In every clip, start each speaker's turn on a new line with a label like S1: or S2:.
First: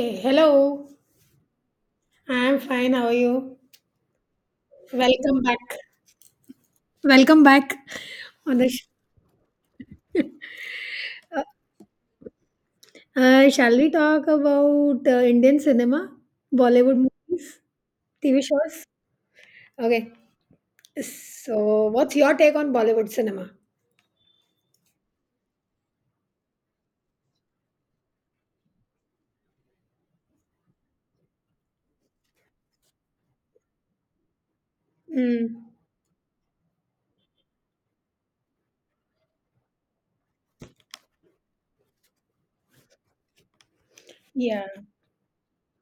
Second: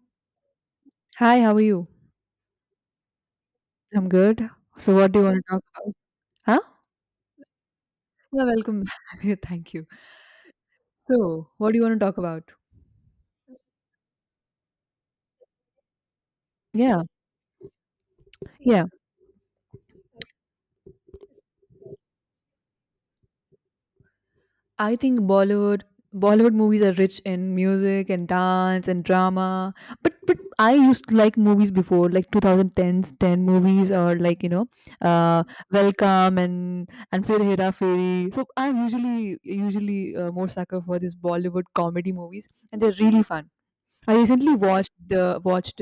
S1: Hey, hello,
S2: Hi, how are you?
S1: I'm fine. How are you?
S2: I'm good. So, what do you want
S1: Welcome
S2: to
S1: back.
S2: talk about? Huh?
S1: Welcome back.
S2: Yeah,
S1: On the
S2: welcome.
S1: sh-
S2: Back. Thank you. So, what do you want to talk about?
S1: Shall we talk about Indian cinema,
S2: Yeah,
S1: Bollywood movies, TV shows?
S2: yeah.
S1: Okay. So, what's your take on Bollywood cinema?
S2: I think Bollywood movies are rich in music and dance and drama. But I used to like movies before, like 2010s 10 movies or like uh,
S1: Mm.
S2: Welcome and Fir Hera Fairy. So I'm usually more sucker for these Bollywood comedy movies, and they're really fun. I recently
S1: Yeah.
S2: watched the watched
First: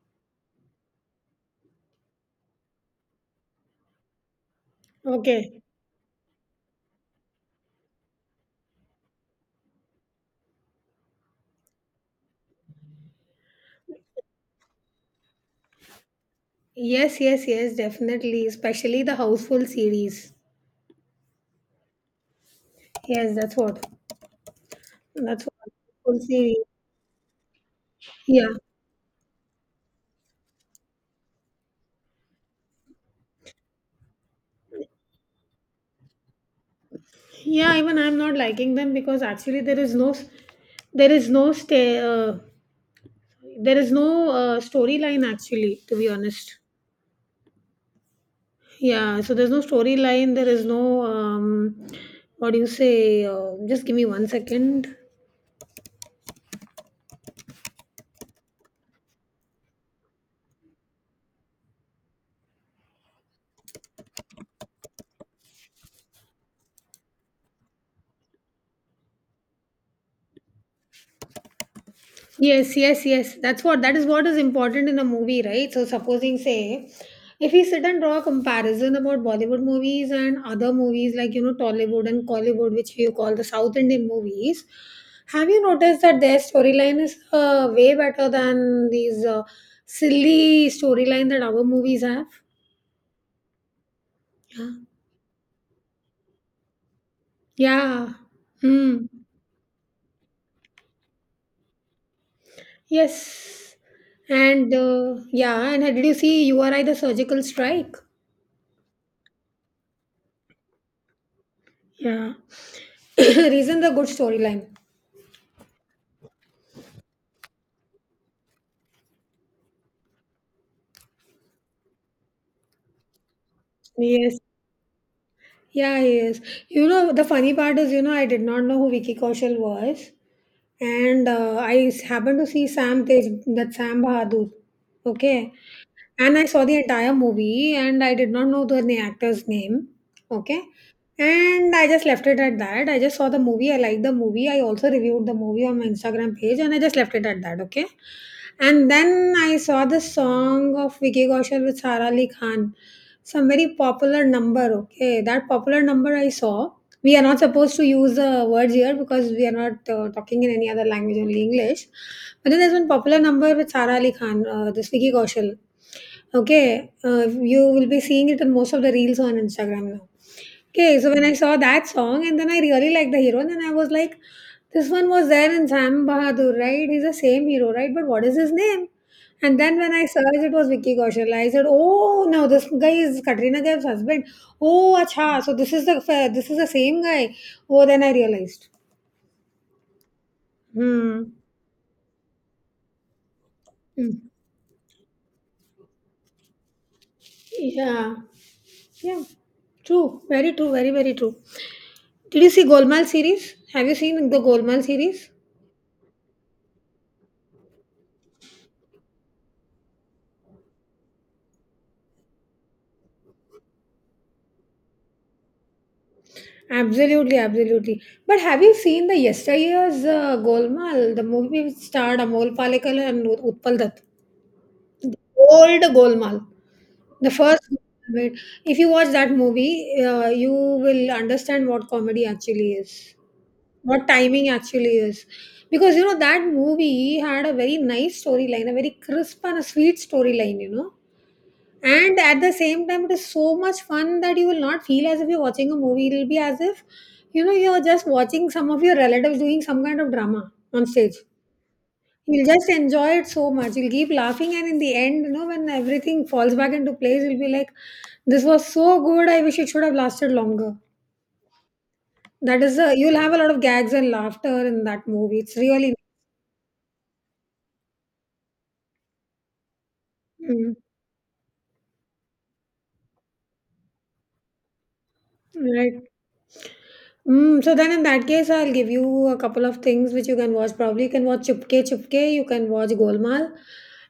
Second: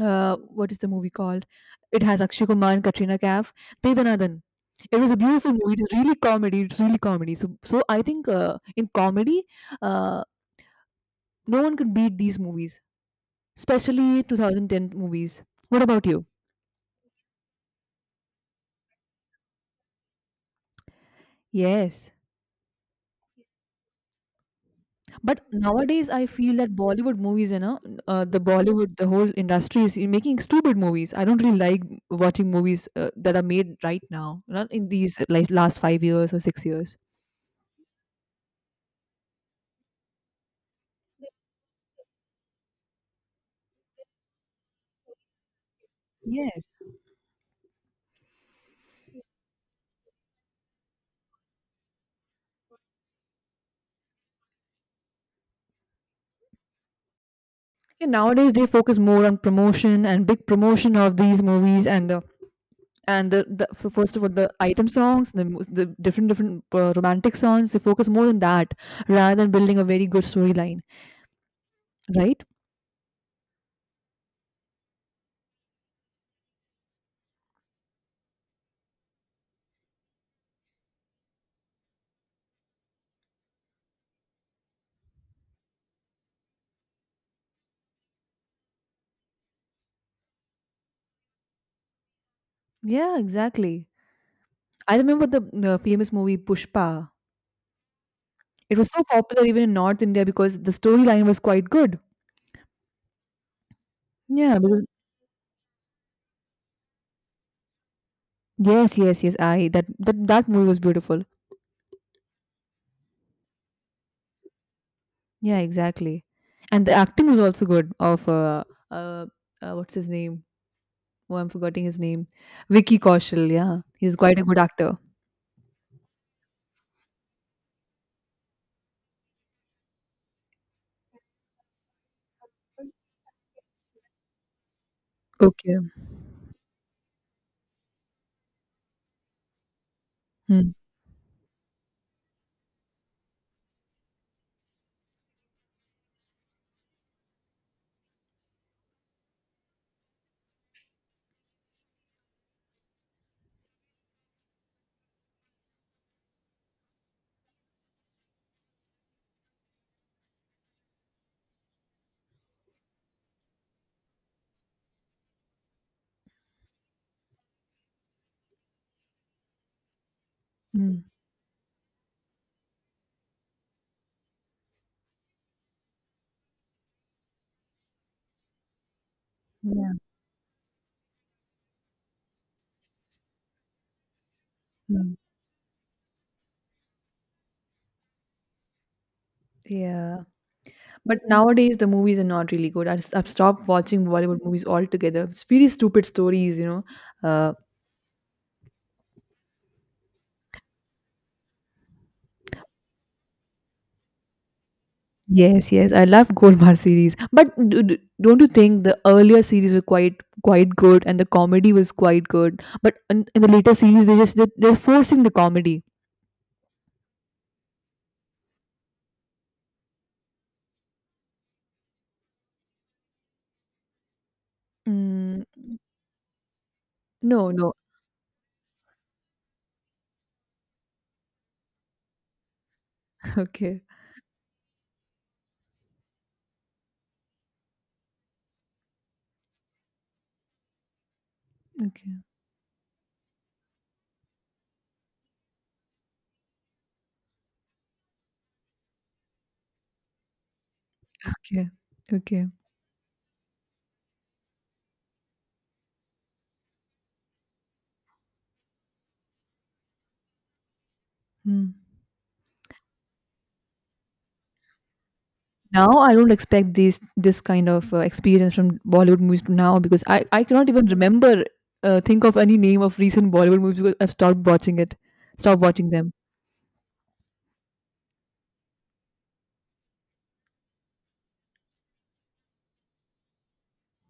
S2: uh, what is the movie called? It has Akshay Kumar and Katrina Kaif. Devanathan. It was a beautiful
S1: Okay.
S2: movie. It's really comedy. It's really comedy. So I think in comedy, uh, no one can beat these movies, especially 2010 movies. What about you?
S1: Yes, yes, yes, definitely. Especially the Houseful series.
S2: Yes,
S1: Yes, that's what.
S2: but
S1: That's what.
S2: nowadays
S1: Houseful
S2: I
S1: series.
S2: feel that Bollywood movies, you know, the
S1: Yeah.
S2: Bollywood, the whole industry is making stupid movies. I don't really like watching movies that are made right now, not in these like last 5 years or 6 years.
S1: Yeah, even I'm not liking them because actually there is no stay uh, there is no storyline, actually, to be honest.
S2: Yes.
S1: Yeah, so there's no storyline, there is no what do you say Just give me one second.
S2: And nowadays they focus more on promotion and big promotion of these movies and first of all the item songs the different romantic songs. They focus more on that rather than building a very good storyline, right?
S1: Yes, yes, yes, that's what, that is what is important in a movie, right? So supposing say, if we sit and draw a comparison about Bollywood movies and other movies, like, you know, Tollywood and Collywood, which you call the South Indian movies, have you noticed that their storyline is way better than these silly storyline that our movies have?
S2: Yeah, exactly. I remember the famous movie Pushpa.
S1: Yeah.
S2: It was so
S1: Hmm.
S2: popular even in North India because the storyline was quite good.
S1: Yes.
S2: Yeah,
S1: And
S2: because
S1: yeah, and did you see URI the surgical strike?
S2: yes, yes, yes. I that movie was beautiful.
S1: Yeah. Reason the good storyline.
S2: Yeah, exactly. And the acting was also good. Of uh, uh, what's his name? Oh, I'm forgetting his name. Vicky Kaushal. Yeah, he's
S1: Yes.
S2: quite a good actor.
S1: Yeah, yes. You know, the funny part is, you know, I did not know who Vicky Kaushal was. And happened to see Sam Tej, that Sam Bahadur. Okay.
S2: Okay.
S1: And I saw the entire movie and I did not know the actor's name. Okay.
S2: Hmm.
S1: And I just left it at that. I just saw the movie. I liked the movie. I also reviewed the movie on my Instagram page and I just left it at that. Okay. And then I saw the song of Vicky Kaushal with Sara Ali Khan. Some very popular number. Okay. That popular number I saw. We are not supposed to use the words here because we are not talking in any other language, only English. But then there's one popular number with Sara Ali Khan, this Vicky Kaushal. Okay, you will be seeing it in most of the reels on Instagram now. Okay,
S2: Hmm.
S1: so when I saw that song and then I really liked the hero, and then I was like, this one was there in Sam Bahadur, right? He's the same hero, right? But what is his name? And then when
S2: Yeah.
S1: I searched, it was Vicky Kaushal. I said, "Oh no, this guy is Katrina Kaif's husband. Oh,
S2: Hmm.
S1: acha, so this is the same guy." Oh, then I realized.
S2: Yeah. But
S1: Hmm.
S2: nowadays the movies are not really good. I just, I've stopped watching
S1: Hmm.
S2: Bollywood movies altogether. It's really stupid stories, you know. Uh,
S1: Yeah. Yeah, true. Very true. Very, very true. Did you see Golmaal series? Have you seen the Golmaal series?
S2: Yes, yes, I love Gold series. But don't you think the earlier series were quite good and the comedy was quite good? But in the later series, they just did, they're forcing the comedy.
S1: Absolutely, absolutely. But have you seen the yesteryear's Golmaal, the movie which starred Amol Palekar and Utpal Dutt? The
S2: Mm,
S1: old Golmaal. The
S2: no,
S1: first,
S2: no.
S1: Golmaal, right? If you watch that movie, you will understand what comedy actually is,
S2: Okay,
S1: what timing actually is. Because you know, that movie had a very nice storyline, a very crisp and a sweet storyline, you know. And
S2: okay,
S1: at the same time, it is so much fun that you will not feel as if you're watching a movie. It'll be as if, you know, you're just watching some of your relatives doing some kind of drama on stage.
S2: okay,
S1: You'll
S2: okay.
S1: just enjoy it so much. You'll keep laughing, and in the end, you know, when everything falls back into place, you'll be like, "This was so good. I wish it should have lasted longer."
S2: Hmm.
S1: That is, a, you'll have a lot of gags and laughter in that movie. It's
S2: Now
S1: really
S2: I don't expect this kind of experience from Bollywood movies now because I cannot
S1: Mm.
S2: even remember think of any name of recent Bollywood movies because I've stopped watching it, stopped watching
S1: Right.
S2: them.
S1: Mm, so then in that case, I'll give you a couple of things which you can watch. Probably you can watch Chupke Chupke, you can watch Golmaal,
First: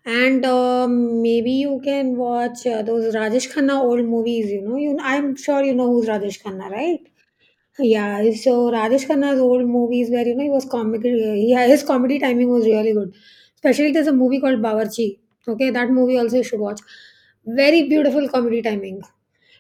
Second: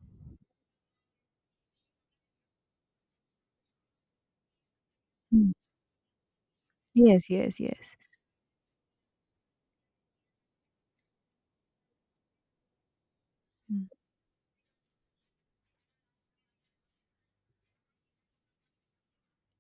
S1: and maybe you can watch those Rajesh Khanna old movies. You know, you I'm
S2: Hmm.
S1: sure you know who's Rajesh Khanna, right?
S2: Yes, yes, yes.
S1: Yeah, so Rajesh Khanna's old movies where you know he was comic, he his comedy timing was really good. Especially there's a movie called Bawarchi. Okay, that movie also you should watch. Very beautiful comedy timing.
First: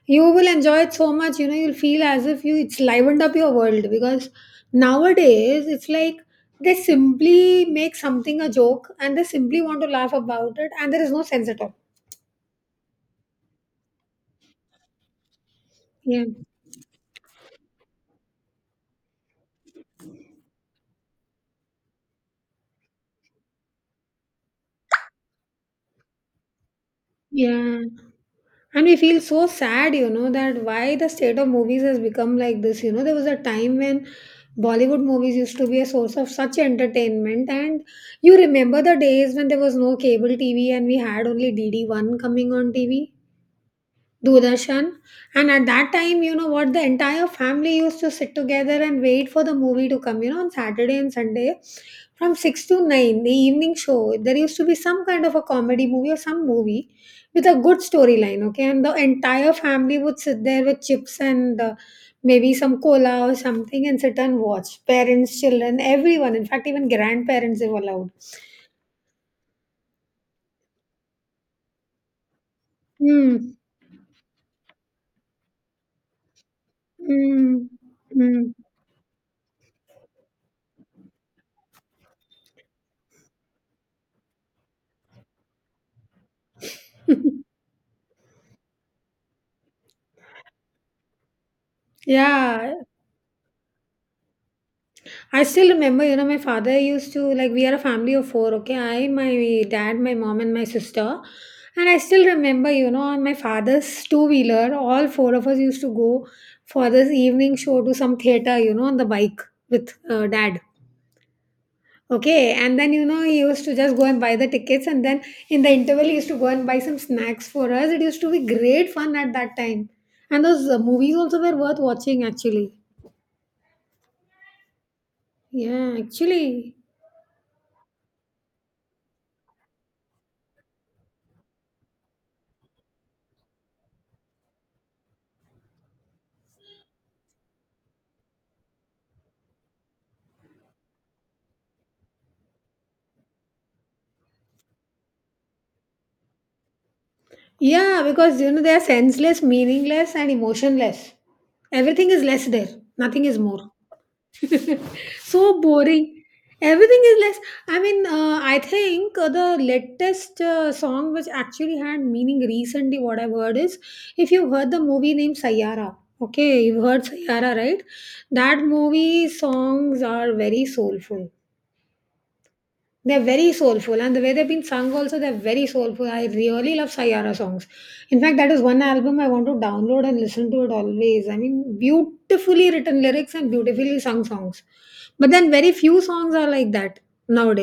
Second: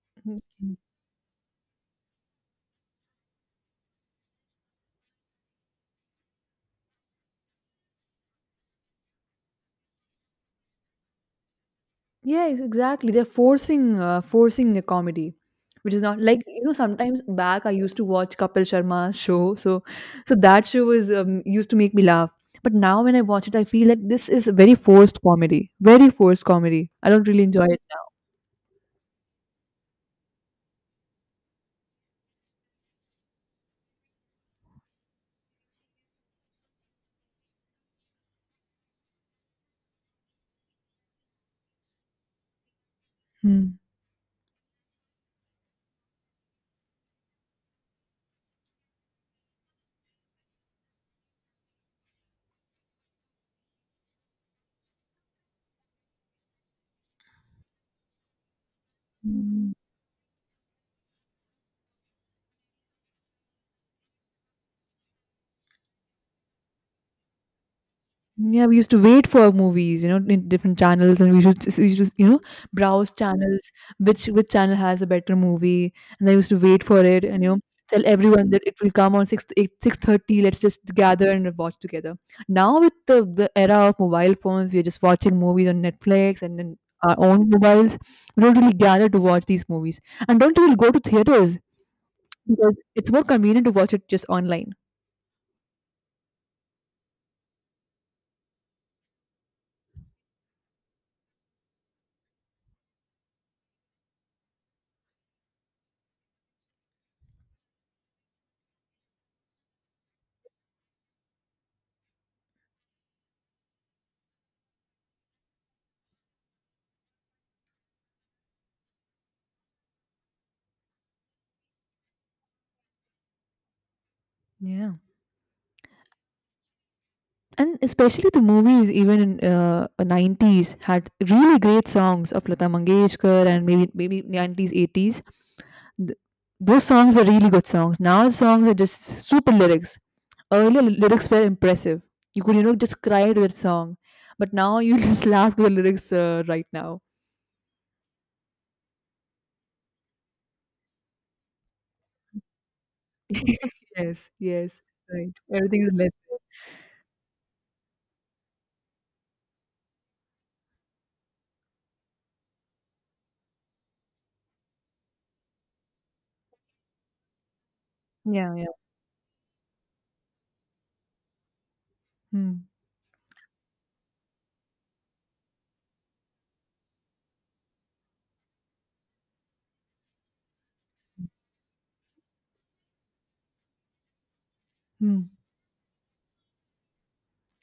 S1: You will
S2: Hmm.
S1: enjoy it so much. You know, you'll feel as if you it's livened up your world, because nowadays it's like they simply make something a joke and they simply want to laugh about it and there is no sense at all.
S2: Yeah, exactly. They're forcing the comedy, which is not,
S1: Yeah,
S2: like, you know. Sometimes back I used to watch Kapil Sharma's show, so that show was used to make me laugh. But now when I watch it, I feel like this is very forced comedy, very forced comedy. I don't really enjoy
S1: yeah.
S2: it
S1: And we feel so sad, you know, that why the state of movies has become like this. You know, there was a time when Bollywood movies used to be a source of such entertainment. And you remember the days when there was no cable TV and we had only DD1 coming on TV?
S2: now.
S1: Doordarshan. And at that time, you know what, the entire family used to sit together and wait for the movie to come, you know, on Saturday and Sunday from 6 to 9, the evening show. There used to be some kind of a comedy movie or some movie with a good storyline, okay? And the entire
S2: Hmm.
S1: family would sit there with chips and maybe some cola or something and sit and watch. Parents, children, everyone. In fact, even grandparents, they were allowed.
S2: Yeah, we used to wait for movies, you know, in different channels, and we should just, we should, you know, browse
S1: Mm,
S2: channels, which channel has a better movie, and I used to wait for it, and you know,
S1: mm,
S2: tell everyone
S1: mm.
S2: that it will come on 6, 8, 6:30. Let's just gather and watch together. Now with the era of mobile phones, we are just watching movies on Netflix and then our own mobiles. We don't really gather to watch these movies, and don't even go to theaters because
S1: Yeah,
S2: it's more convenient to watch it just online.
S1: I still remember, you know, my father used to like we are a family of 4, okay? I, my dad, my mom, and my sister. And I still remember, you know, on my father's two wheeler, all 4 of us used to go for this evening show to some theater, you know, on the bike with dad. Okay, and then you know he used to just go and buy the tickets, and then in the interval he used to go and buy some snacks for us. It used to be great fun at that time, and those movies also were worth watching actually.
S2: Yeah.
S1: Yeah, actually.
S2: And especially the movies even in 90s had really great songs of Lata Mangeshkar and maybe 90s 80s. Th- those songs were really good songs. Now songs are just super lyrics. Earlier lyrics were impressive. You could, you know, just cry to that song. But now you just laugh to the lyrics right now.
S1: Yeah, because you know they are senseless, meaningless, and emotionless. Everything is less there. Nothing is more.
S2: Yes, yes, right.
S1: So
S2: Everything is less.
S1: boring. Everything is less. I mean, I think the latest song which actually had meaning recently, what I've heard is if you've heard the movie named Sayara, okay, you've heard Sayara, right?
S2: Yeah,
S1: That
S2: yeah.
S1: movie songs are very soulful,
S2: Hmm.
S1: they're very soulful, and the way they've been sung also, they're very soulful. I really love Sayara songs. In fact, that is one album I want to download and listen to it always. I mean, beautifully written lyrics and beautifully sung songs.
S2: Hmm.
S1: But then very few songs are like that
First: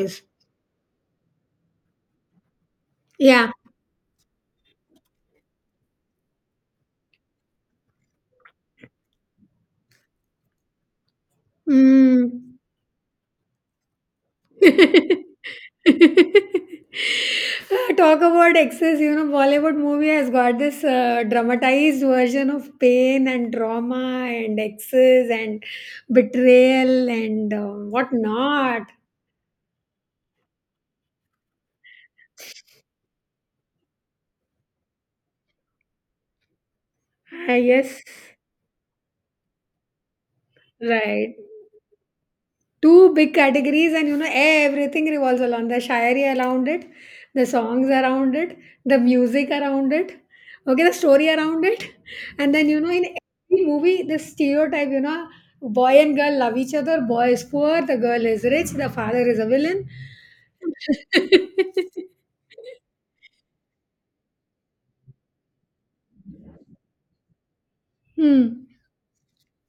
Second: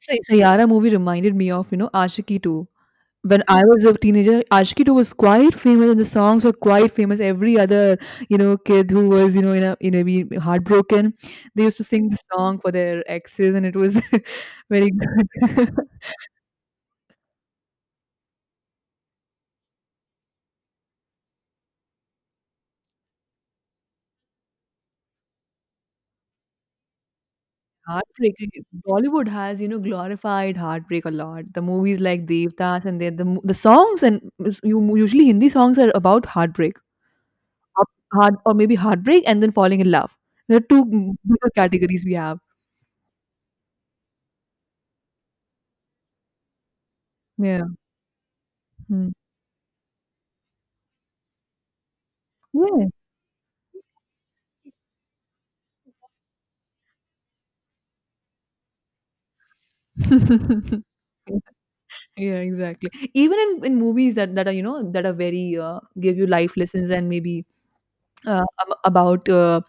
S2: So, Saiyaara movie reminded me of, you know, Aashiqui 2. When
S1: Yeah.
S2: I was a teenager, Aashiqui 2 was quite famous and the songs were quite famous. Every other, you know, kid who was, you know, in a be heartbroken, they used to sing the
S1: Mm.
S2: song for their exes and it was very good.
S1: Talk about excess, you know, Bollywood movie has got this dramatized version of pain and trauma and excess and betrayal and
S2: Heartbreaking.
S1: whatnot.
S2: Bollywood has, you know, glorified heartbreak a lot. The movies like Devdas and the songs and usually Hindi songs are about heartbreak.
S1: Ah,
S2: Heart
S1: yes,
S2: heart or maybe heartbreak and then falling in love. There are 2 m
S1: right.
S2: bigger categories we have.
S1: two big categories and you know everything revolves around the shayari around it, the
S2: Yeah.
S1: songs around it, the
S2: Mm.
S1: music around it, okay, the story around it, and then you
S2: Yeah.
S1: know in every movie the stereotype, you know, boy and girl love each other, boy is poor, the girl is rich, the father is a villain.
S2: Yeah, exactly. Even in movies that are, you know, that are very, give you life lessons and maybe, uh,
S1: Hmm.
S2: ab about, uh,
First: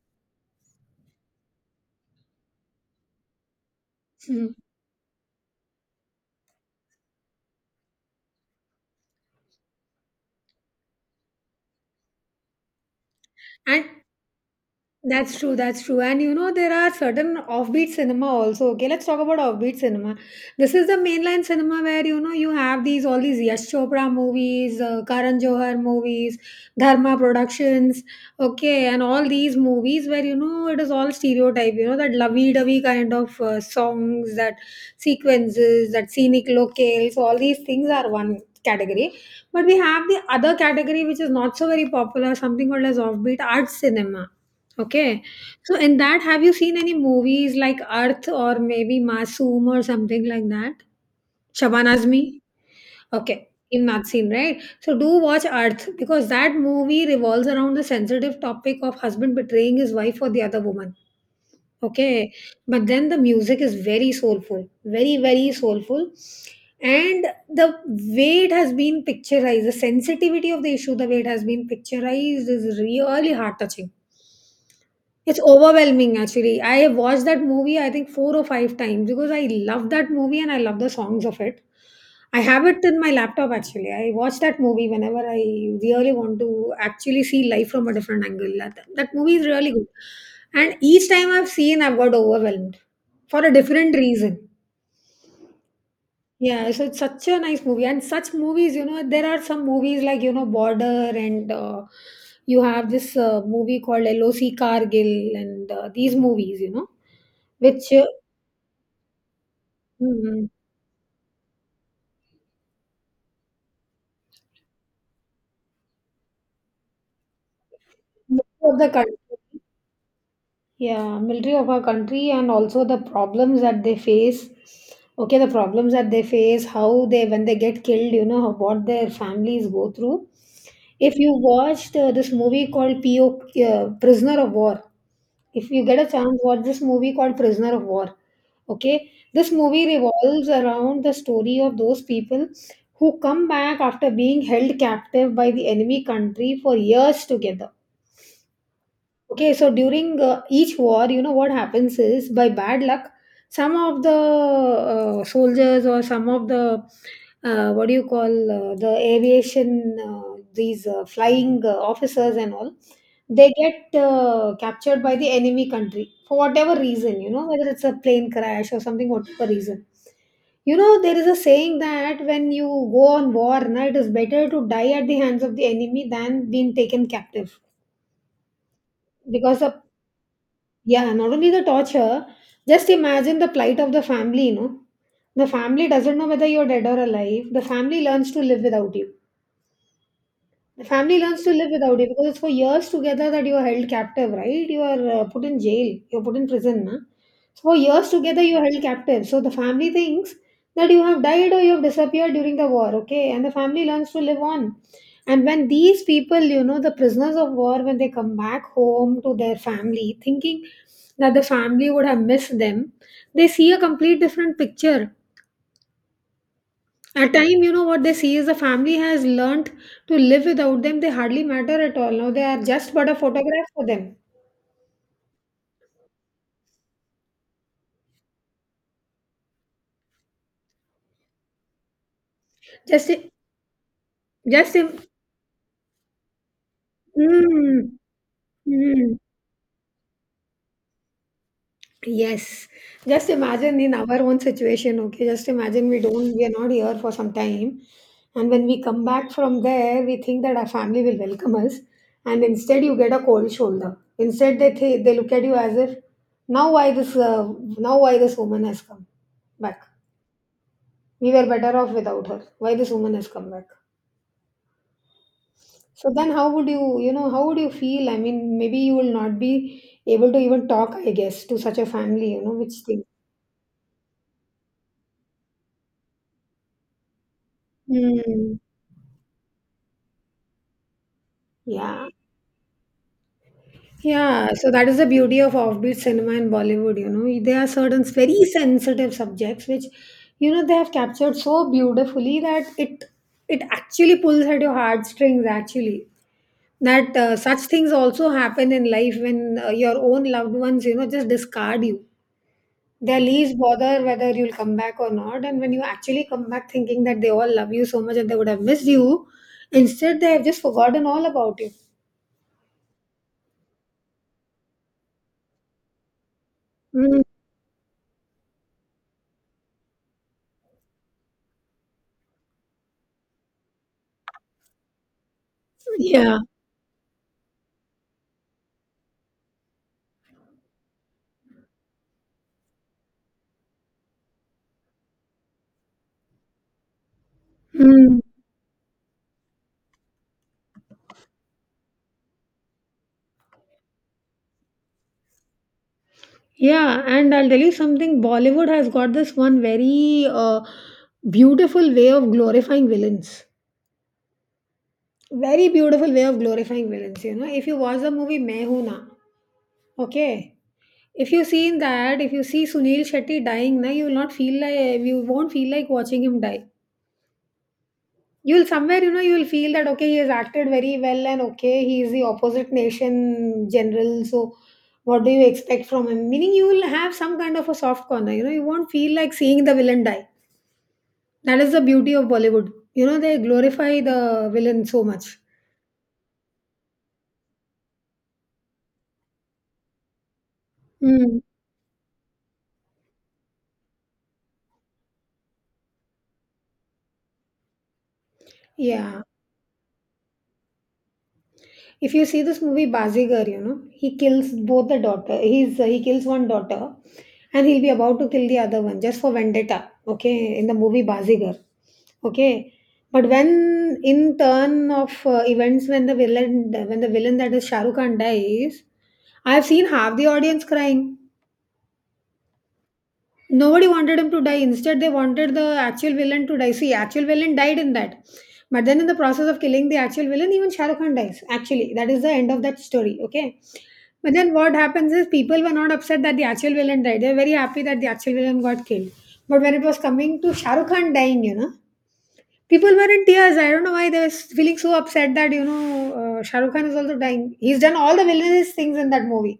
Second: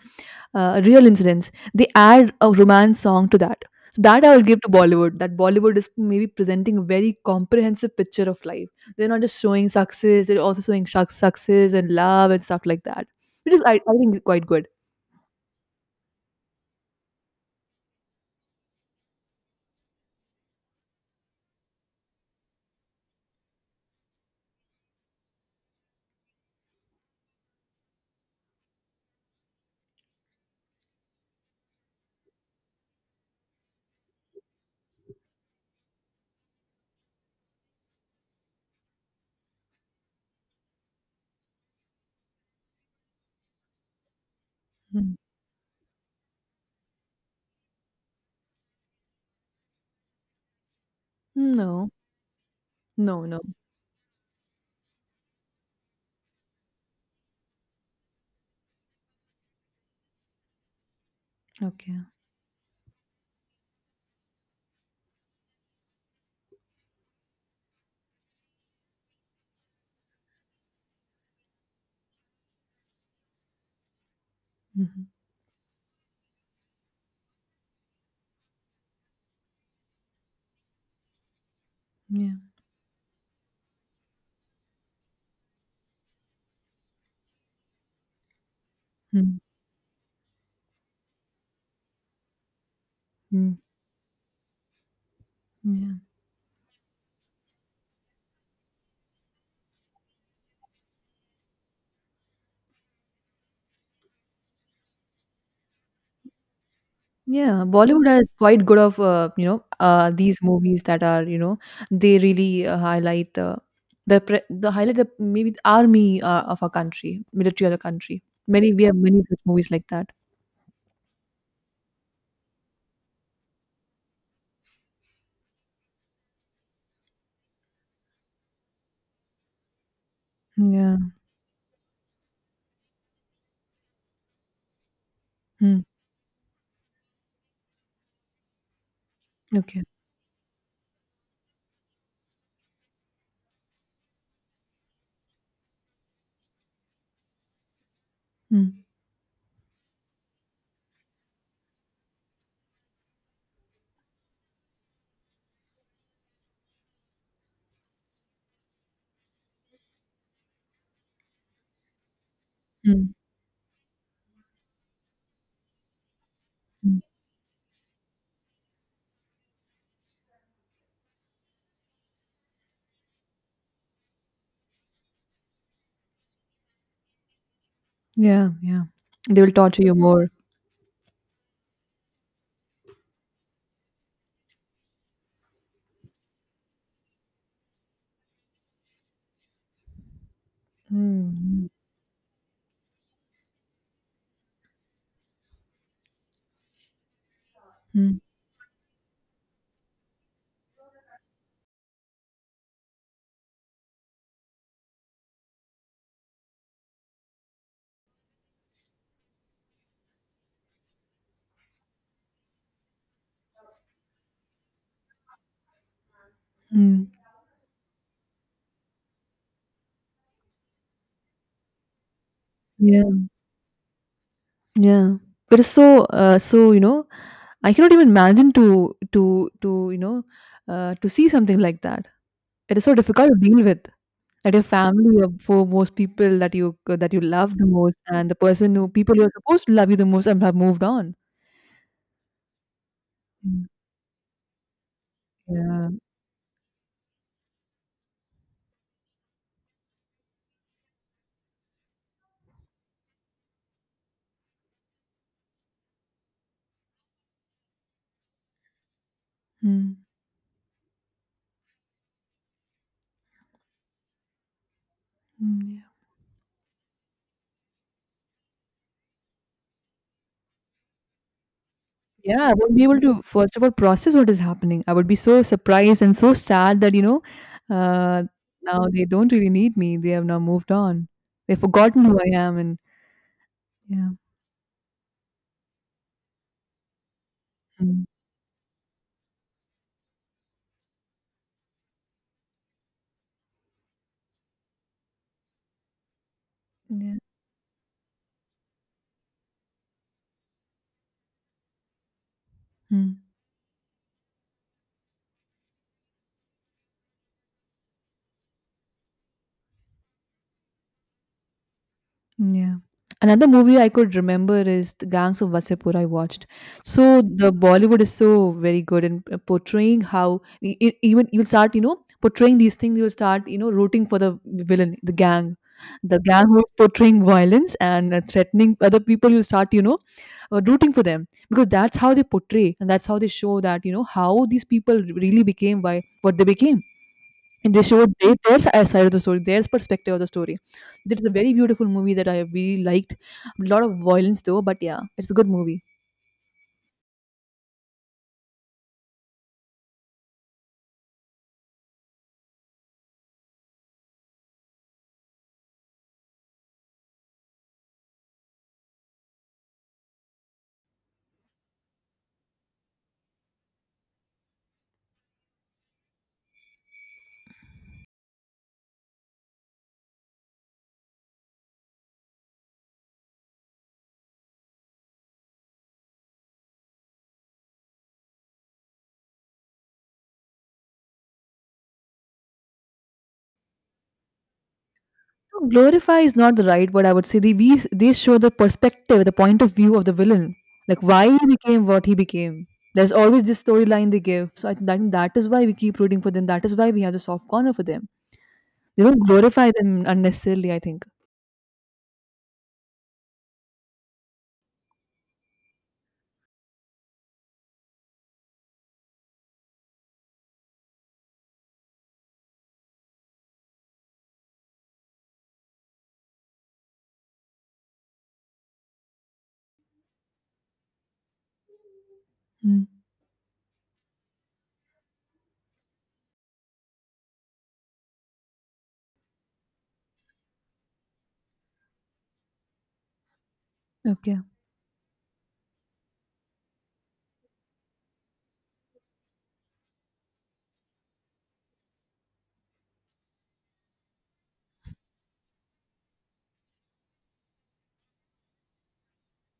S2: real incidents, they add a romance song to that. So that I will
S1: Hmm.
S2: give to Bollywood, that Bollywood is maybe presenting a very comprehensive picture of life. They're not just showing success, they're also showing success and love and stuff like that, which is I
S1: And
S2: I think quite good.
S1: that's true, that's true. And you know, there are certain offbeat cinema also. Okay, let's talk about offbeat cinema. This is the mainline cinema where you know you have these all these Yash Chopra movies, Karan Johar movies, Dharma Productions, okay, and all these movies where you know it is all stereotype, you know, that lovey dovey kind of songs, that sequences, that scenic locales, all these things are one category. But we have the other category which is not so very popular, something called as offbeat art cinema. Okay. So in that, have you seen any movies like Earth or maybe Masoom or something like that? Shaban
S2: No.
S1: Azmi?
S2: No, no.
S1: Okay. You've not seen, right? So do watch Earth because that movie revolves around the sensitive topic of husband betraying his wife for the other woman.
S2: Okay.
S1: Okay. But then the music is very soulful, very, very soulful. And the way it has been picturized, the sensitivity of the issue, the way it has been picturized is really heart touching.
S2: Mhm.
S1: It's overwhelming actually. I have watched that movie I think 4 or 5 times because I love that movie and I love the songs of it.
S2: Yeah.
S1: I have it in my laptop actually. I watch that movie whenever I really want to actually see life from a different angle. That movie
S2: Mm,
S1: is really good. And each time I've seen, I've got overwhelmed for a
S2: mm,
S1: different reason.
S2: yeah.
S1: Yeah, so it's such a nice movie, and such movies, you know, there are some movies like you know Border, and you have this movie called LOC Cargill, and these movies, you know,
S2: Yeah,
S1: which
S2: Bollywood has quite good of you know these
S1: mm,
S2: movies that are, you know, they really highlight the highlight the maybe the army of a country, military of a country.
S1: military
S2: Many
S1: of
S2: we
S1: the
S2: have
S1: country,
S2: many good movies like that.
S1: yeah, military of our country, and also the problems that they face. Okay, the problems that they face, how they when they get killed, you know, how, what their families go through.
S2: Yeah.
S1: If you watched this movie called PO uh, Prisoner of War. If
S2: Mm.
S1: you get a chance, watch this movie called Prisoner of War. Okay, this
S2: Okay.
S1: movie revolves around the story of those people who come back after being held captive by the enemy country for years together.
S2: Mm.
S1: Okay, so during each war, you know what happens is by bad luck, some of the soldiers, or some of the what do you call, the aviation, these flying officers and all,
S2: Mm.
S1: they get captured by the enemy country for whatever
S2: Mm.
S1: reason, you know, whether it's a plane crash or something, whatever reason. You know, there is a saying that when you go on war na, it is better to die at the hands of the enemy than being taken captive
S2: Yeah. Yeah. They will
S1: because the
S2: torture you more.
S1: yeah, not only the torture, just imagine the plight of the family, you know. The family doesn't know whether you're dead or alive. The family learns to live without you. The family learns to
S2: Mm.
S1: live without you because it's for years together that you are held captive, right? You are put in jail, you're put in prison. Na? So for years
S2: Mm.
S1: together, you are held captive. So the family thinks that you have died or you have disappeared during the war, okay? And the family learns to live on. And when these people, you know, the prisoners of war, when they come back home to their family, thinking that the family would have missed them, they see a complete different picture
S2: Mm.
S1: at time. You know what they see is the family has learnt to live without them. They hardly matter at all. Now they are just but a
S2: Yeah.
S1: photograph for them.
S2: Yeah. But it's so so you know I cannot even imagine to you know to see something like that. It is so
S1: Just, I-
S2: difficult to deal with that your
S1: just, im-
S2: family, your for most people that you love the
S1: mm,
S2: most, and the person who people
S1: mm,
S2: who are supposed to love you the most and have moved on.
S1: Yes. Just
S2: Mm,
S1: imagine in our own situation. Okay, just imagine
S2: yeah.
S1: we are not here for some time, and when we come back from there, we think that our family will welcome us, and instead you get a cold shoulder. Instead, they look at you as if now why this uh, now why this woman has come back.
S2: Mm,
S1: We were better off without her. Why this woman has come back?
S2: mm, yeah.
S1: So then how would you, you know, how would you feel? I mean, maybe you will not be able to even talk, I guess, to such a family,
S2: Yeah,
S1: you know,
S2: I won't
S1: which
S2: be able
S1: thing.
S2: to, first of all, process what is happening. I would be so surprised and so sad that, you know, uh,
S1: Hmm.
S2: now they don't really need me. They have now moved on. They've forgotten
S1: Yeah.
S2: who I am. And yeah.
S1: Yeah, so that is the beauty of offbeat cinema in Bollywood. You know, there are certain
S2: Mm.
S1: very sensitive subjects which, you know, they have captured so beautifully that it actually pulls at your heartstrings. Actually,
S2: Yeah.
S1: that such things also happen in life when your own loved ones, you know, just discard you.
S2: Mm.
S1: Their leaves bother whether you'll come back or not. And when you actually come back thinking that they all love you so much and they would have missed you, instead they have just forgotten all about you.
S2: Yeah. Another movie I could remember is the Gangs of Wasipur I watched.
S1: Mm,
S2: So the Bollywood is so very good in portraying how even you will start, you know, portraying these things, you will start, you know, rooting for the villain, the gang. The
S1: yeah.
S2: gang who is portraying violence and threatening other people, you start, you know, rooting for them because that's how they portray and that's how they show that, you know, how these people really became by what they became. And they showed
S1: Mm,
S2: their side of the story, their perspective of the story. This is a very beautiful movie that I really liked. A lot of violence though, but yeah, it's a good movie.
S1: yeah. And I'll tell you something, Bollywood has got this one very beautiful way of glorifying villains. Very beautiful way of glorifying villains. You know, if you watch the movie Main Hoon Na, okay. If you see in that, if you see Sunil Shetty dying, na, you won't feel like watching him die. You'll somewhere, you know, you'll feel that okay, he has acted very well, and okay, he is the opposite nation general, so what do you expect from him? Meaning you will have some kind of a soft corner, you know, you won't feel like seeing the villain die. That is the beauty of Bollywood. You know, they glorify the villain so much.
S2: No, glorify is not the right word. I would say they show the perspective, the point of view of the villain, like why
S1: Mm.
S2: he became what he became. There's always this storyline they give, so I think that is why we keep rooting for them. That is why we have the soft corner for them. They
S1: Yeah,
S2: don't glorify them unnecessarily, I think.
S1: if you see this movie Bazigar, you know, he kills both the daughter. He's he kills one daughter, and he'll be about to kill the other one just for vendetta. Okay, in the movie Bazigar. Okay, but when in turn of events, when the villain, that is Shahrukh Khan, dies, I have seen half the audience crying.
S2: Mm.
S1: Nobody wanted him to die. Instead, they wanted the actual villain to die. See, actual villain died in that. But then, in the process of killing the actual villain, even Shah Rukh Khan dies. Actually, that is the end of that story. Okay. But
S2: Okay.
S1: then, what happens is people were not upset that the actual villain died. They were very happy that the actual villain got killed. But when it was coming to Shah Rukh Khan dying, you know, people were in tears. I don't know why they were feeling so upset that, you know, Shah Rukh Khan is also dying. He's done all the villainous things in that movie.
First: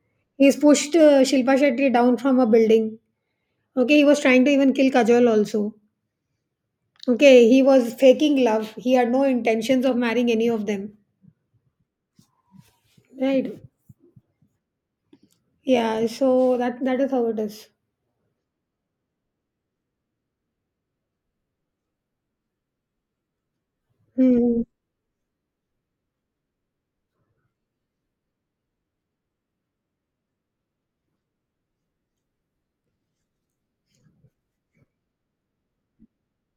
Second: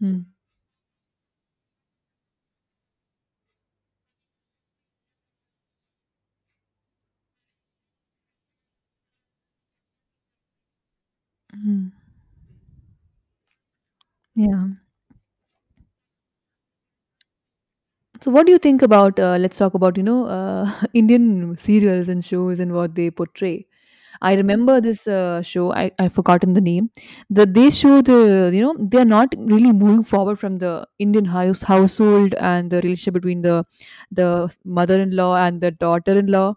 S2: Mm.
S1: He's pushed Shilpa Shetty down from a building. Okay, he was trying to even kill Kajol also. Okay, he was faking love. He had no intentions of marrying any of them.
S2: Mm.
S1: Right?
S2: Yeah.
S1: Yeah, so that is how it is.
S2: So, what do you think about? Let's talk about, you know, Indian serials and shows and what they portray. I
S1: Hmm.
S2: remember this show. I forgotten the name. That they show the, you know, they are not really moving forward from the Indian household and the relationship between the mother-in-law and the daughter-in-law.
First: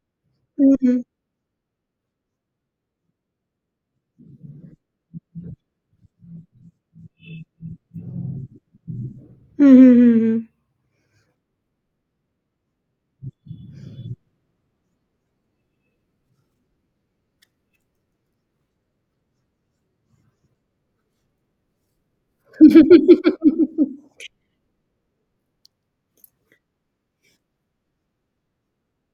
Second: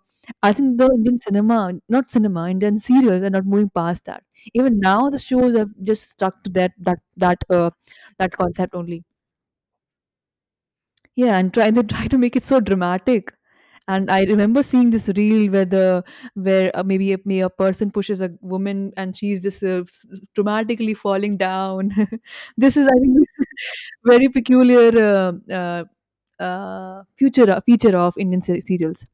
S2: I think the
S1: Hmm.
S2: Indian cinema, not cinema, Indian serials are not moving past that. Even now, the shows have just stuck to that concept only.
S1: Hmm.
S2: Yeah, and try they try to make it so dramatic. And I remember seeing this reel where the where maybe a, may a person pushes a woman and she's just dramatically falling down. This is, I think, very peculiar future feature of Indian serials.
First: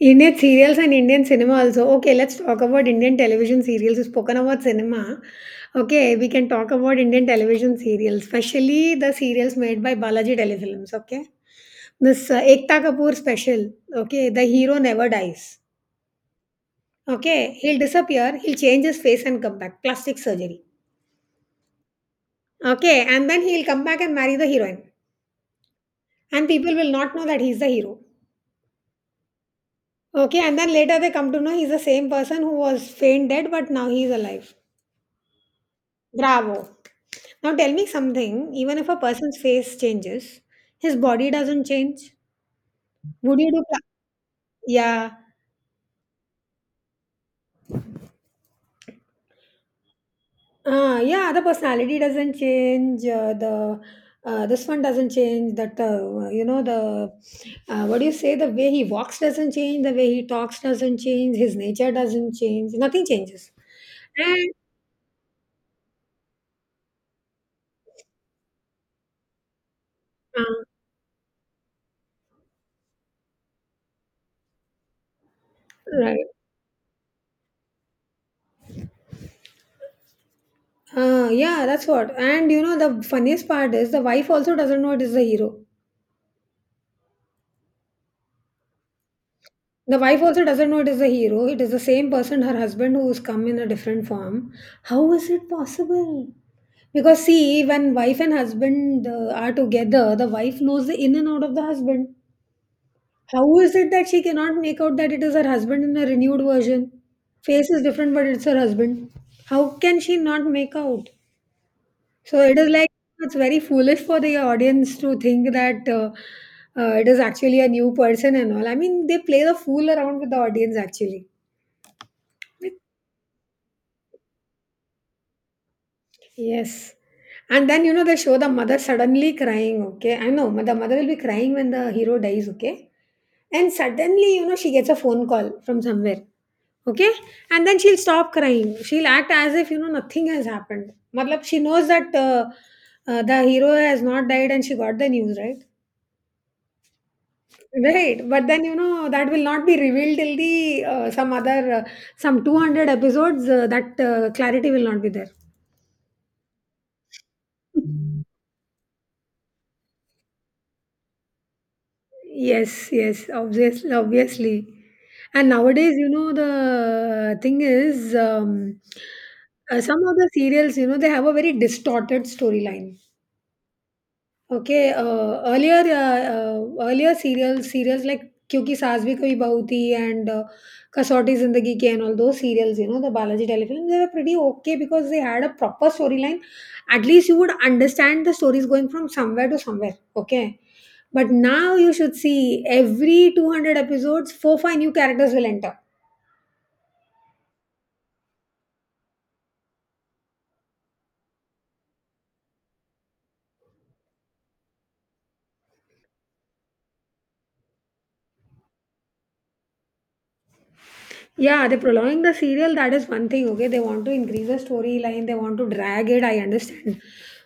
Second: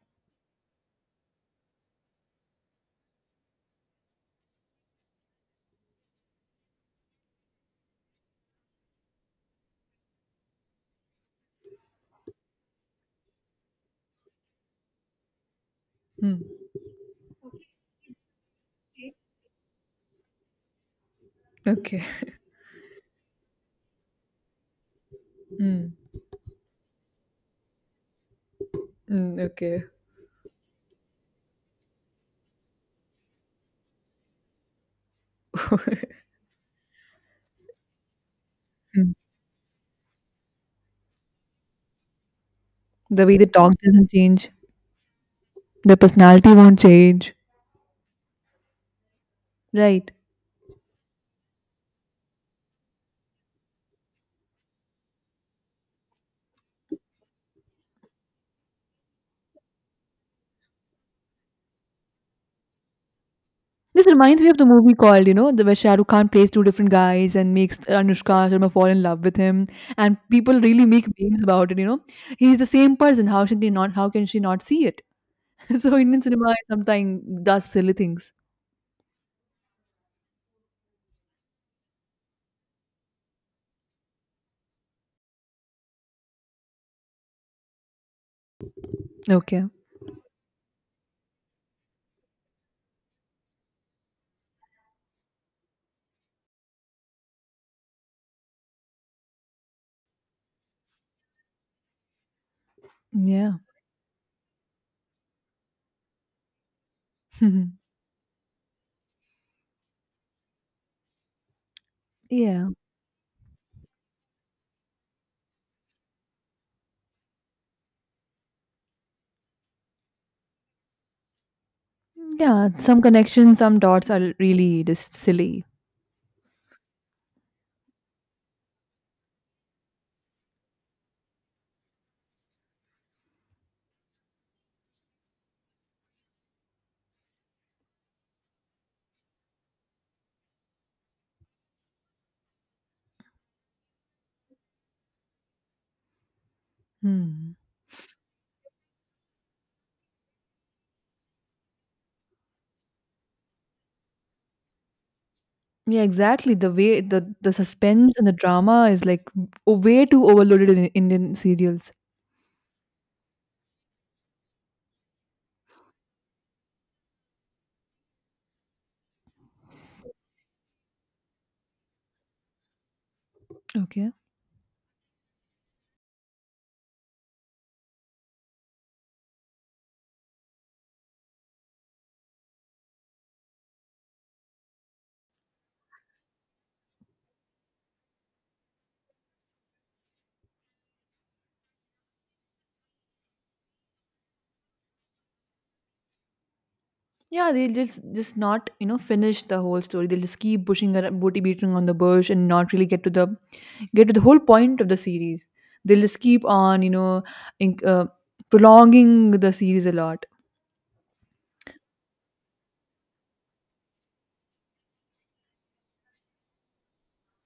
S1: Indian serials and Indian cinema also. Okay, let's talk about Indian television serials. You've spoken about cinema. Okay, we can talk about Indian television serials, especially the serials made by Balaji Telefilms. Okay, this Ekta Kapoor special. Okay, the hero never dies.
S2: Hmm.
S1: Okay, he'll disappear, he'll change his face and come back. Plastic surgery.
S2: Okay.
S1: Okay, and then he'll come back and marry the heroine.
S2: Mm.
S1: And people will not know that he's the hero.
S2: Mm, okay.
S1: Okay, and then later they come to know he's the same person who was faint dead, but now he's alive. Bravo. Now tell me something, even if a
S2: Mm.
S1: person's face changes, his body doesn't change.
S2: The way
S1: Would
S2: they
S1: you do
S2: talk
S1: pla-
S2: doesn't change.
S1: Yeah.
S2: Their personality won't change. Right.
S1: Ah, yeah, the personality doesn't change. The this one doesn't change. That you know, the what do you say? The way he walks doesn't change. The way he talks doesn't change. His nature doesn't change. Nothing changes.
S2: This reminds me
S1: And
S2: of the movie called, you know, the where Shah Rukh Khan plays two different guys and makes Anushka Sharma fall in love with him, and people
S1: uh,
S2: really make memes about it. You know, he's the same person. How should they not? How can she not see it? So Indian
S1: right,
S2: cinema sometimes does silly things.
S1: yeah, that's what. And you know the funniest part is the wife also doesn't know it is the hero.
S2: Okay.
S1: The wife also doesn't know it is a hero. It is the same person, her husband, who's come in a different form. How is it possible? Because see, when wife and husband are together, the wife knows the in and out of the husband.
S2: Yeah.
S1: How is it that she cannot make out that it is her husband in a renewed version? Face is different, but it's her husband. How can she not make out? So it is
S2: Yeah.
S1: like it's very foolish for the audience to think that it is actually a new person and all. I mean, they play the fool around with the audience actually.
S2: Yeah. Some connections, some dots are really just silly.
S1: Yes. And then, you know, they show the mother suddenly crying, okay? I know, the mother will be crying when the hero dies, okay? And suddenly, you know, she gets a phone call from somewhere, okay? And then she'll stop crying. She'll act as if, you know, nothing has happened. Matlab, she knows that the hero has not died and she got the news, right?
S2: Hmm.
S1: Right, but then you know that will not be revealed till the some other some 200 episodes, that clarity will not be there.
S2: Yeah, exactly. The way the suspense and the drama is like way too overloaded in Indian serials.
S1: Yes, yes, obviously, obviously. And nowadays, you know, the thing is, some of the serials, you know, they have a very distorted storyline.
S2: Okay.
S1: Okay, serials like क्योंकि सास भी कभी बहू थी and कसौटी जिंदगी के, and all those serials, you know, the Balaji Telefilms, they were pretty okay because they had a proper storyline. At least you would understand the stories going from somewhere to somewhere, okay? But now you should see, every 200 episodes, four, five new characters will enter.
S2: Yeah, they'll just not, you know, finish the whole story. They'll just keep pushing and booty beating on the bush and not really get to the whole point of the series. They'll just keep on, you know, in, uh, prolonging the series a lot.
S1: Yeah, they're prolonging the serial. That is one thing, okay? They want to increase the storyline, they want to drag it. I understand.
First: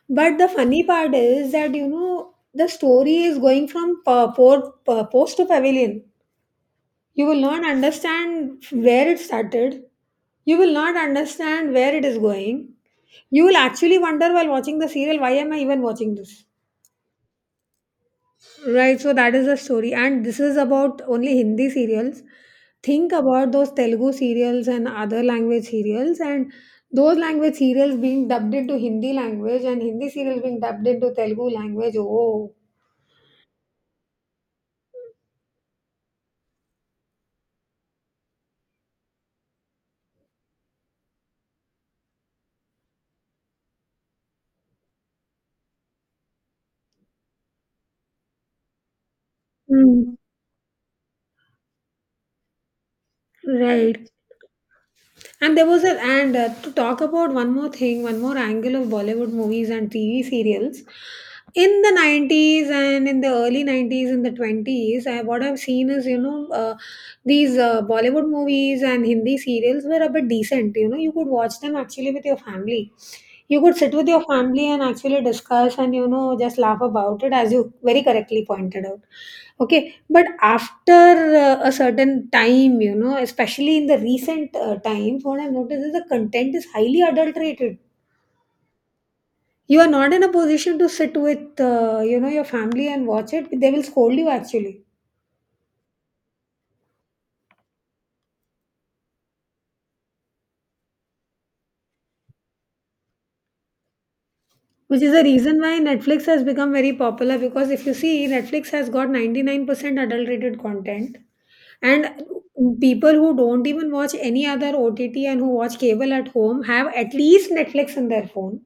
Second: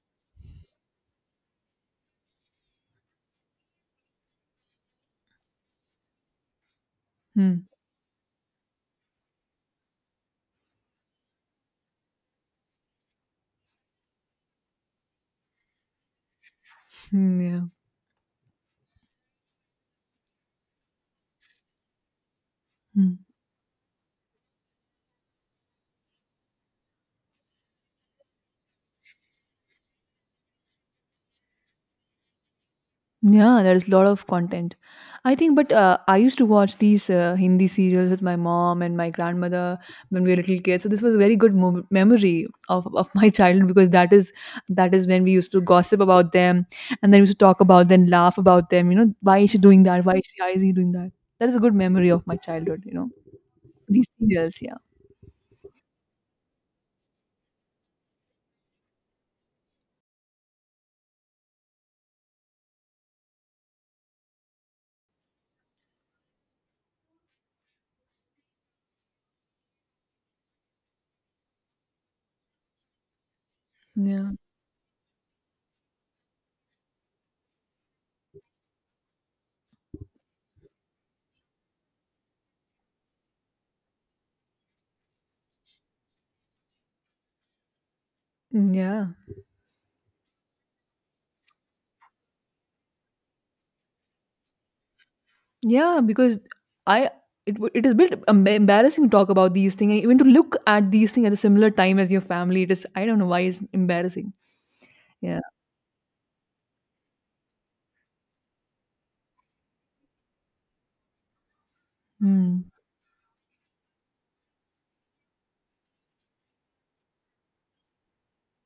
S1: But the funny part is that, you know, the story is going from post to pavilion. You will not
S2: Hmm.
S1: understand where it started, you will not understand where it is going. You will actually wonder while watching the serial, why am I even watching this?
S2: Hmm, yeah.
S1: Right, so that is the story, and this is about only Hindi serials. Think about those Telugu serials and other language serials, and those language serials being dubbed into Hindi language and Hindi serials being dubbed into Telugu language. Oh,
S2: Yeah, there's a lot of content. I think, but I used to watch these Hindi serials with my mom and my grandmother when we were little kids. So this was a very good memory of my childhood because that is when we used to gossip about them and then we used to talk about them, laugh about them. You know, why is she doing that? Why
S1: Mm.
S2: is she, why is he doing that? That is a good memory of my childhood, you know, these
S1: Right.
S2: serials. Yeah,
S1: And there was a and to talk about one more thing, one more angle of Bollywood movies and TV serials. In the 90s and in the early 90s and the 20s, I, what I've seen is, you know, these Bollywood movies and Hindi serials were a bit decent. You know, you could watch them actually with your family. You could sit with your
S2: yeah,
S1: family and actually discuss and, just laugh about it as you very correctly pointed out. Okay, but after a certain time, you know, especially in the recent times, what I've noticed is the content is highly adulterated.
S2: yeah.
S1: You are not in a position to sit with, your family and watch it. They will scold you actually,
S2: Yeah, because I it it is a bit embarrassing to talk about these things, and even to look at these things at a similar time as your family. It is, I don't know why it's embarrassing.
S1: which is the
S2: Yeah.
S1: reason why Netflix has become very popular. Because if you see, Netflix has got 99% adulterated content, and
S2: Hmm.
S1: people who don't even watch any other OTT and who watch cable at home have at least Netflix in their phone.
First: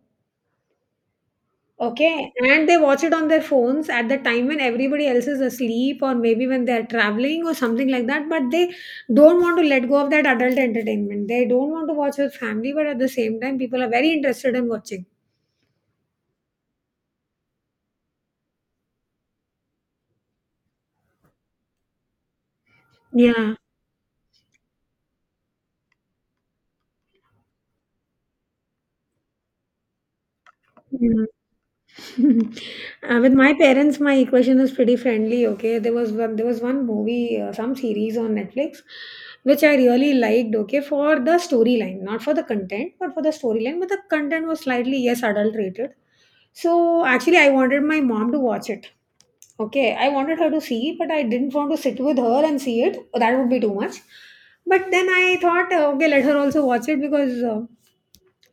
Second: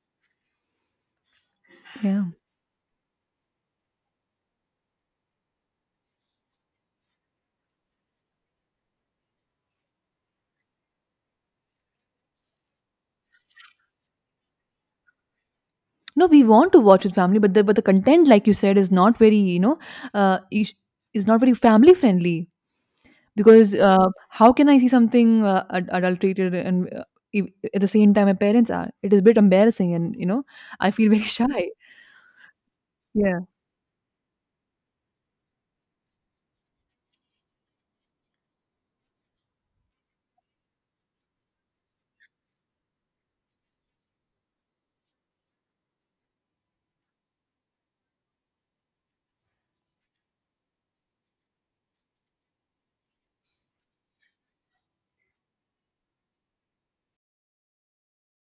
S2: Yeah.
S1: Okay, and they watch it on their phones at the time when everybody else is asleep, or maybe when they're traveling or something like that. But they don't want to let go of that adult entertainment. They don't want to watch with family, but at the same time, people are very interested in watching.
S2: No, we want to watch with family, but the content, like you said, is not very, you know, uh, is is not very family friendly
S1: Yeah.
S2: because how can I see something adulterated and e- at the same time my parents are? It is a bit embarrassing, and you know I feel very
S1: Yeah.
S2: shy.
S1: With
S2: Yeah.
S1: my parents my equation is pretty friendly. Okay, there was one, there was one movie, some series on Netflix which I really liked. Okay, for the storyline, not for the content, but for the storyline, but the content was slightly, yes, adulterated. So actually I wanted my mom to watch it. Okay, I wanted her to see, but I didn't want to sit with her and see it. That would be too much. But then I thought, okay, let her also watch it because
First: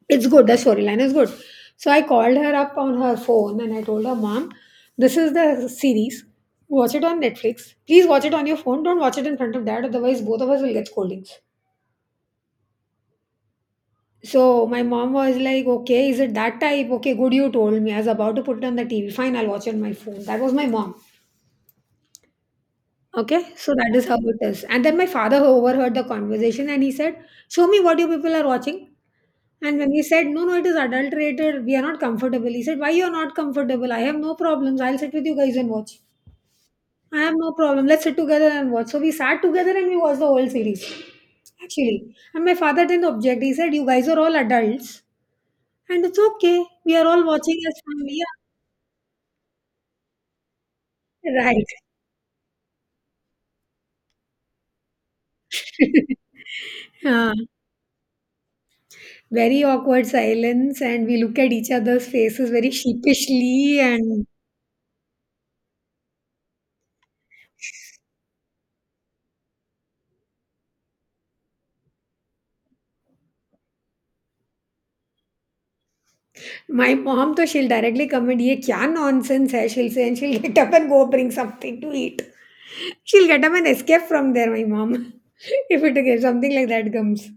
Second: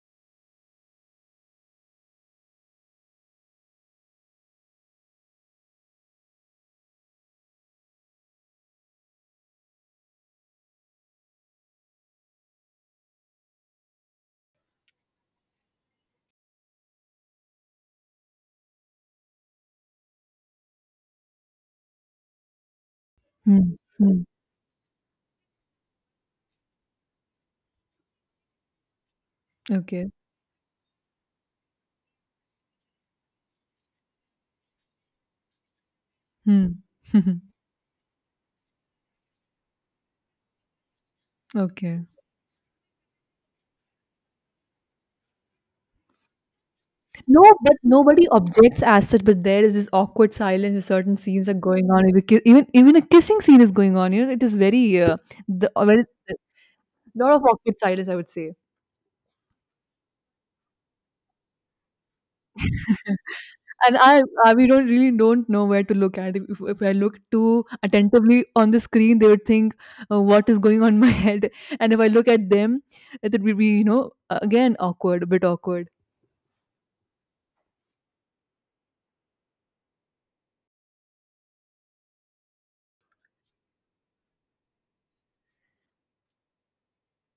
S1: it's good. The storyline is good. So I called her up on her phone and I told her, Mom, this is the series. Watch it on Netflix. Please watch it on your phone. Don't watch it in front of dad, otherwise, both of us will get scoldings. So my mom was like, Okay, is it that type? Okay, good, you told me. I was about to put it on the TV. Fine, I'll watch it on my phone. That was my mom. Okay,
S2: Hmm.
S1: so that is how
S2: Hmm.
S1: it is. And then my father overheard the conversation and he said, Show me what you people are watching. And when he
S2: Okay.
S1: said, No, no, it is adulterated, we are not comfortable. He said, Why you are not comfortable? I have no problems. I'll sit with you guys and watch.
S2: Hmm.
S1: I have no problem. Let's sit together and watch. So we sat together and we watched the whole series.
S2: Okay.
S1: Actually. And my father didn't object. He said, You guys are all adults and it's okay. We are all
S2: No,
S1: watching
S2: but
S1: as family.
S2: nobody objects as such. But there is this awkward silence, where certain scenes
S1: Yeah.
S2: are going on. Even even a kissing scene is going on. You know, it is very the a
S1: Right.
S2: very
S1: Yeah.
S2: lot of awkward silence, I would say.
S1: Very awkward silence and we look at each other's faces very sheepishly.
S2: And
S1: And
S2: I we don't really don't know where to look at. If I look too attentively on the screen, they would think what is going on in my head. And if I look at them, it would be, you know, again awkward, a bit awkward.
S1: my mom, though, she'll directly comment, "ये kya nonsense hai?" she'll say, and she'll get up and go bring something to eat. She'll get up and escape from there, my mom, if it, if something like that comes.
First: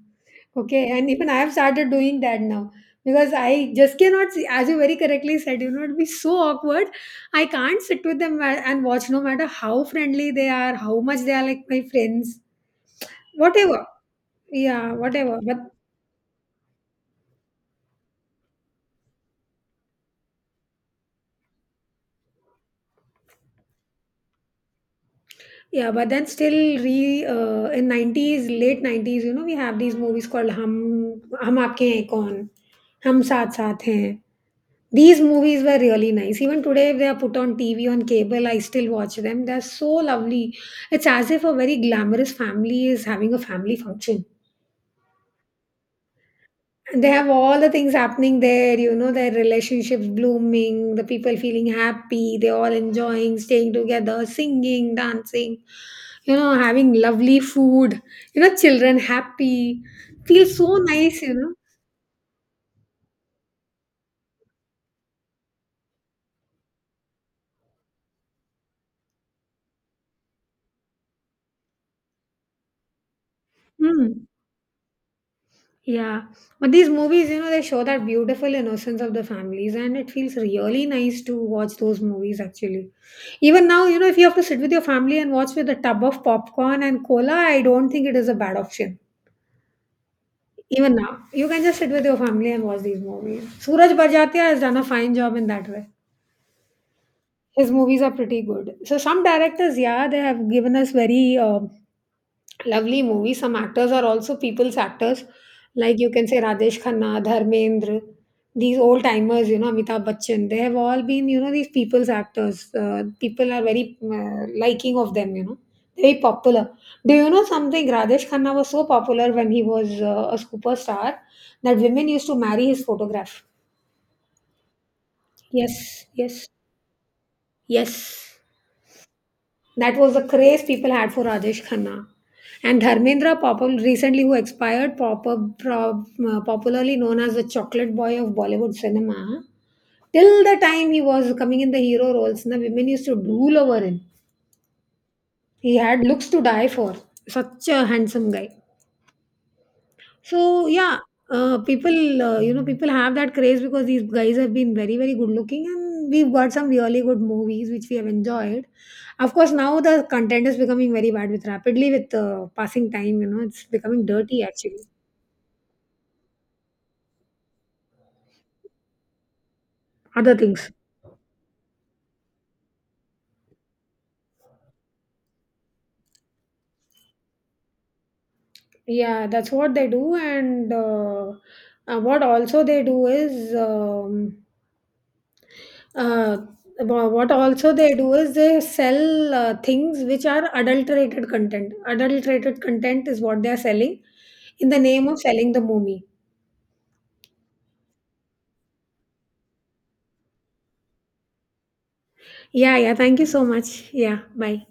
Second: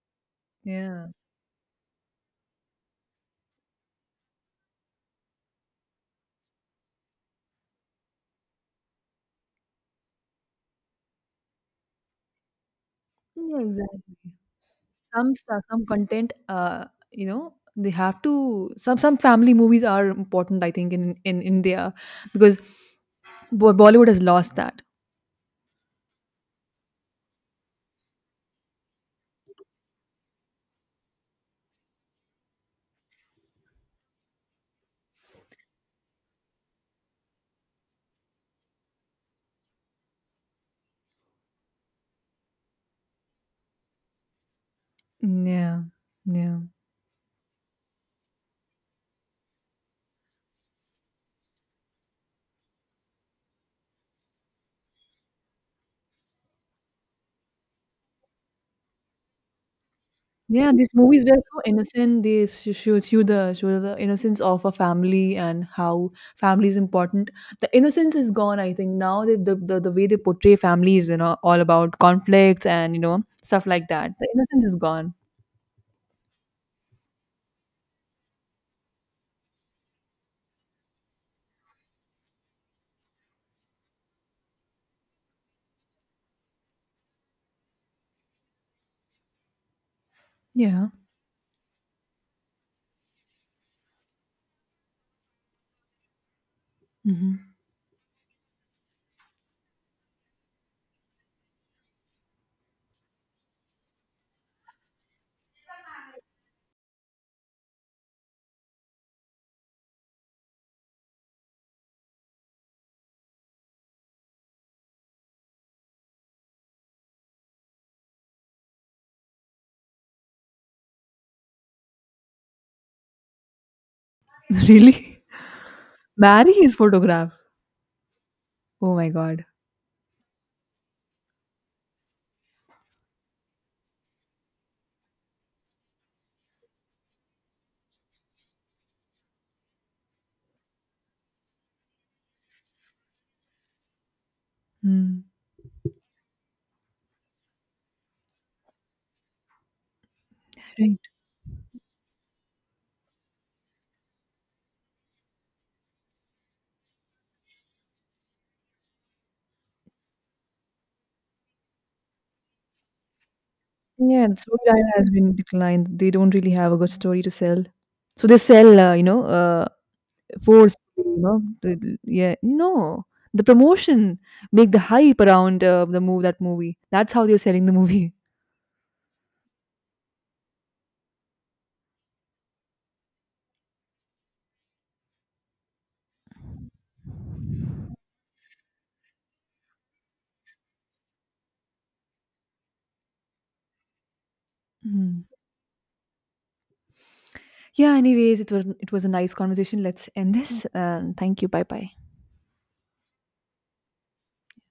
S1: Okay,
S2: Yeah.
S1: and even I have started doing that now because I just cannot see, as you very correctly said, you know, it'd be so awkward. I can't sit with them and watch, no matter how friendly they are, how much they are like my friends,
S2: Yeah,
S1: whatever.
S2: exactly.
S1: Yeah,
S2: Some
S1: whatever. But
S2: stuff, some content, you know, they have to. Some family movies are important, I think, in India because Bollywood has lost that.
S1: yeah, but then still, re in nineties, late 90s, you know, we have these movies called Hum Aapke Hain Kaun, Hum Saath Saath Hain. These movies were really nice. Even today, if they are put on TV on cable, I still watch them. They're so lovely. It's as if a very glamorous family is having a family function.
S2: Mm, yeah, yeah,
S1: They have all the things happening there, you know, their relationships blooming, the people feeling happy, they all enjoying staying together, singing, dancing, you know, having lovely food, you know, children happy. Feels
S2: yeah.
S1: so
S2: These
S1: nice,
S2: movies
S1: you
S2: were
S1: know.
S2: so innocent. They show the innocence of a family and how family is important. The innocence is gone. I think now the way they portray family is, you know, all about conflicts and you know stuff like that.
S1: Hmm.
S2: The innocence is gone.
S1: Yeah. But these movies, you know, they show that beautiful innocence of the families, and it feels really nice to watch those movies actually. Even now, you know, if you have to sit with your family and watch with a tub of popcorn and cola, I don't think it is a bad option.
S2: Yeah.
S1: Even now, you can just sit with your family and watch these movies. Suraj Barjatia has done a fine job in that way.
S2: Hmm.
S1: His movies are pretty good. So some directors, yeah, they have given us very lovely movie. Some actors are also people's actors, like you can say Rajesh Khanna, Dharmendra, these old timers, you know, Amitabh Bachchan. They have all been, you know, these people's actors. People are very liking of them, you know, very popular. Do you know something? Rajesh Khanna was so popular when he was a superstar that women used to marry his photograph.
S2: Really?
S1: Yes, yes,
S2: Marry his photograph.
S1: yes.
S2: Oh my god.
S1: That was the craze people had for Rajesh Khanna. And Dharmendra Papal, recently who expired, popularly known as the chocolate boy of Bollywood cinema, till the time he was coming in the hero roles, the women used to drool over him.
S2: Hmm.
S1: He had looks to die for. Such a handsome guy. So
S2: Right.
S1: yeah, people, people have that craze because these guys have been very, very good looking, and we've got some really good movies which we have enjoyed. Of course, now the content is becoming very bad, with rapidly, with passing time. You know, it's becoming
S2: Yeah, the
S1: dirty actually.
S2: storyline has been declined. They don't really have a good story to sell. So they sell, you know,
S1: Other things.
S2: forcefully, you know, the- yeah, no, the promotion, make the hype around the move that movie. That's how they're selling the movie.
S1: Yeah, that's what they do, and what also they do is. Uh, what also they do is they sell things which are adulterated content. Adulterated content is what they are selling in the name of
S2: Mm.
S1: selling the movie.
S2: Yeah. Anyways, it was a nice conversation. Let's end this. Thank you. Bye bye.
S1: Yeah, yeah. Thank you so much. Yeah, bye.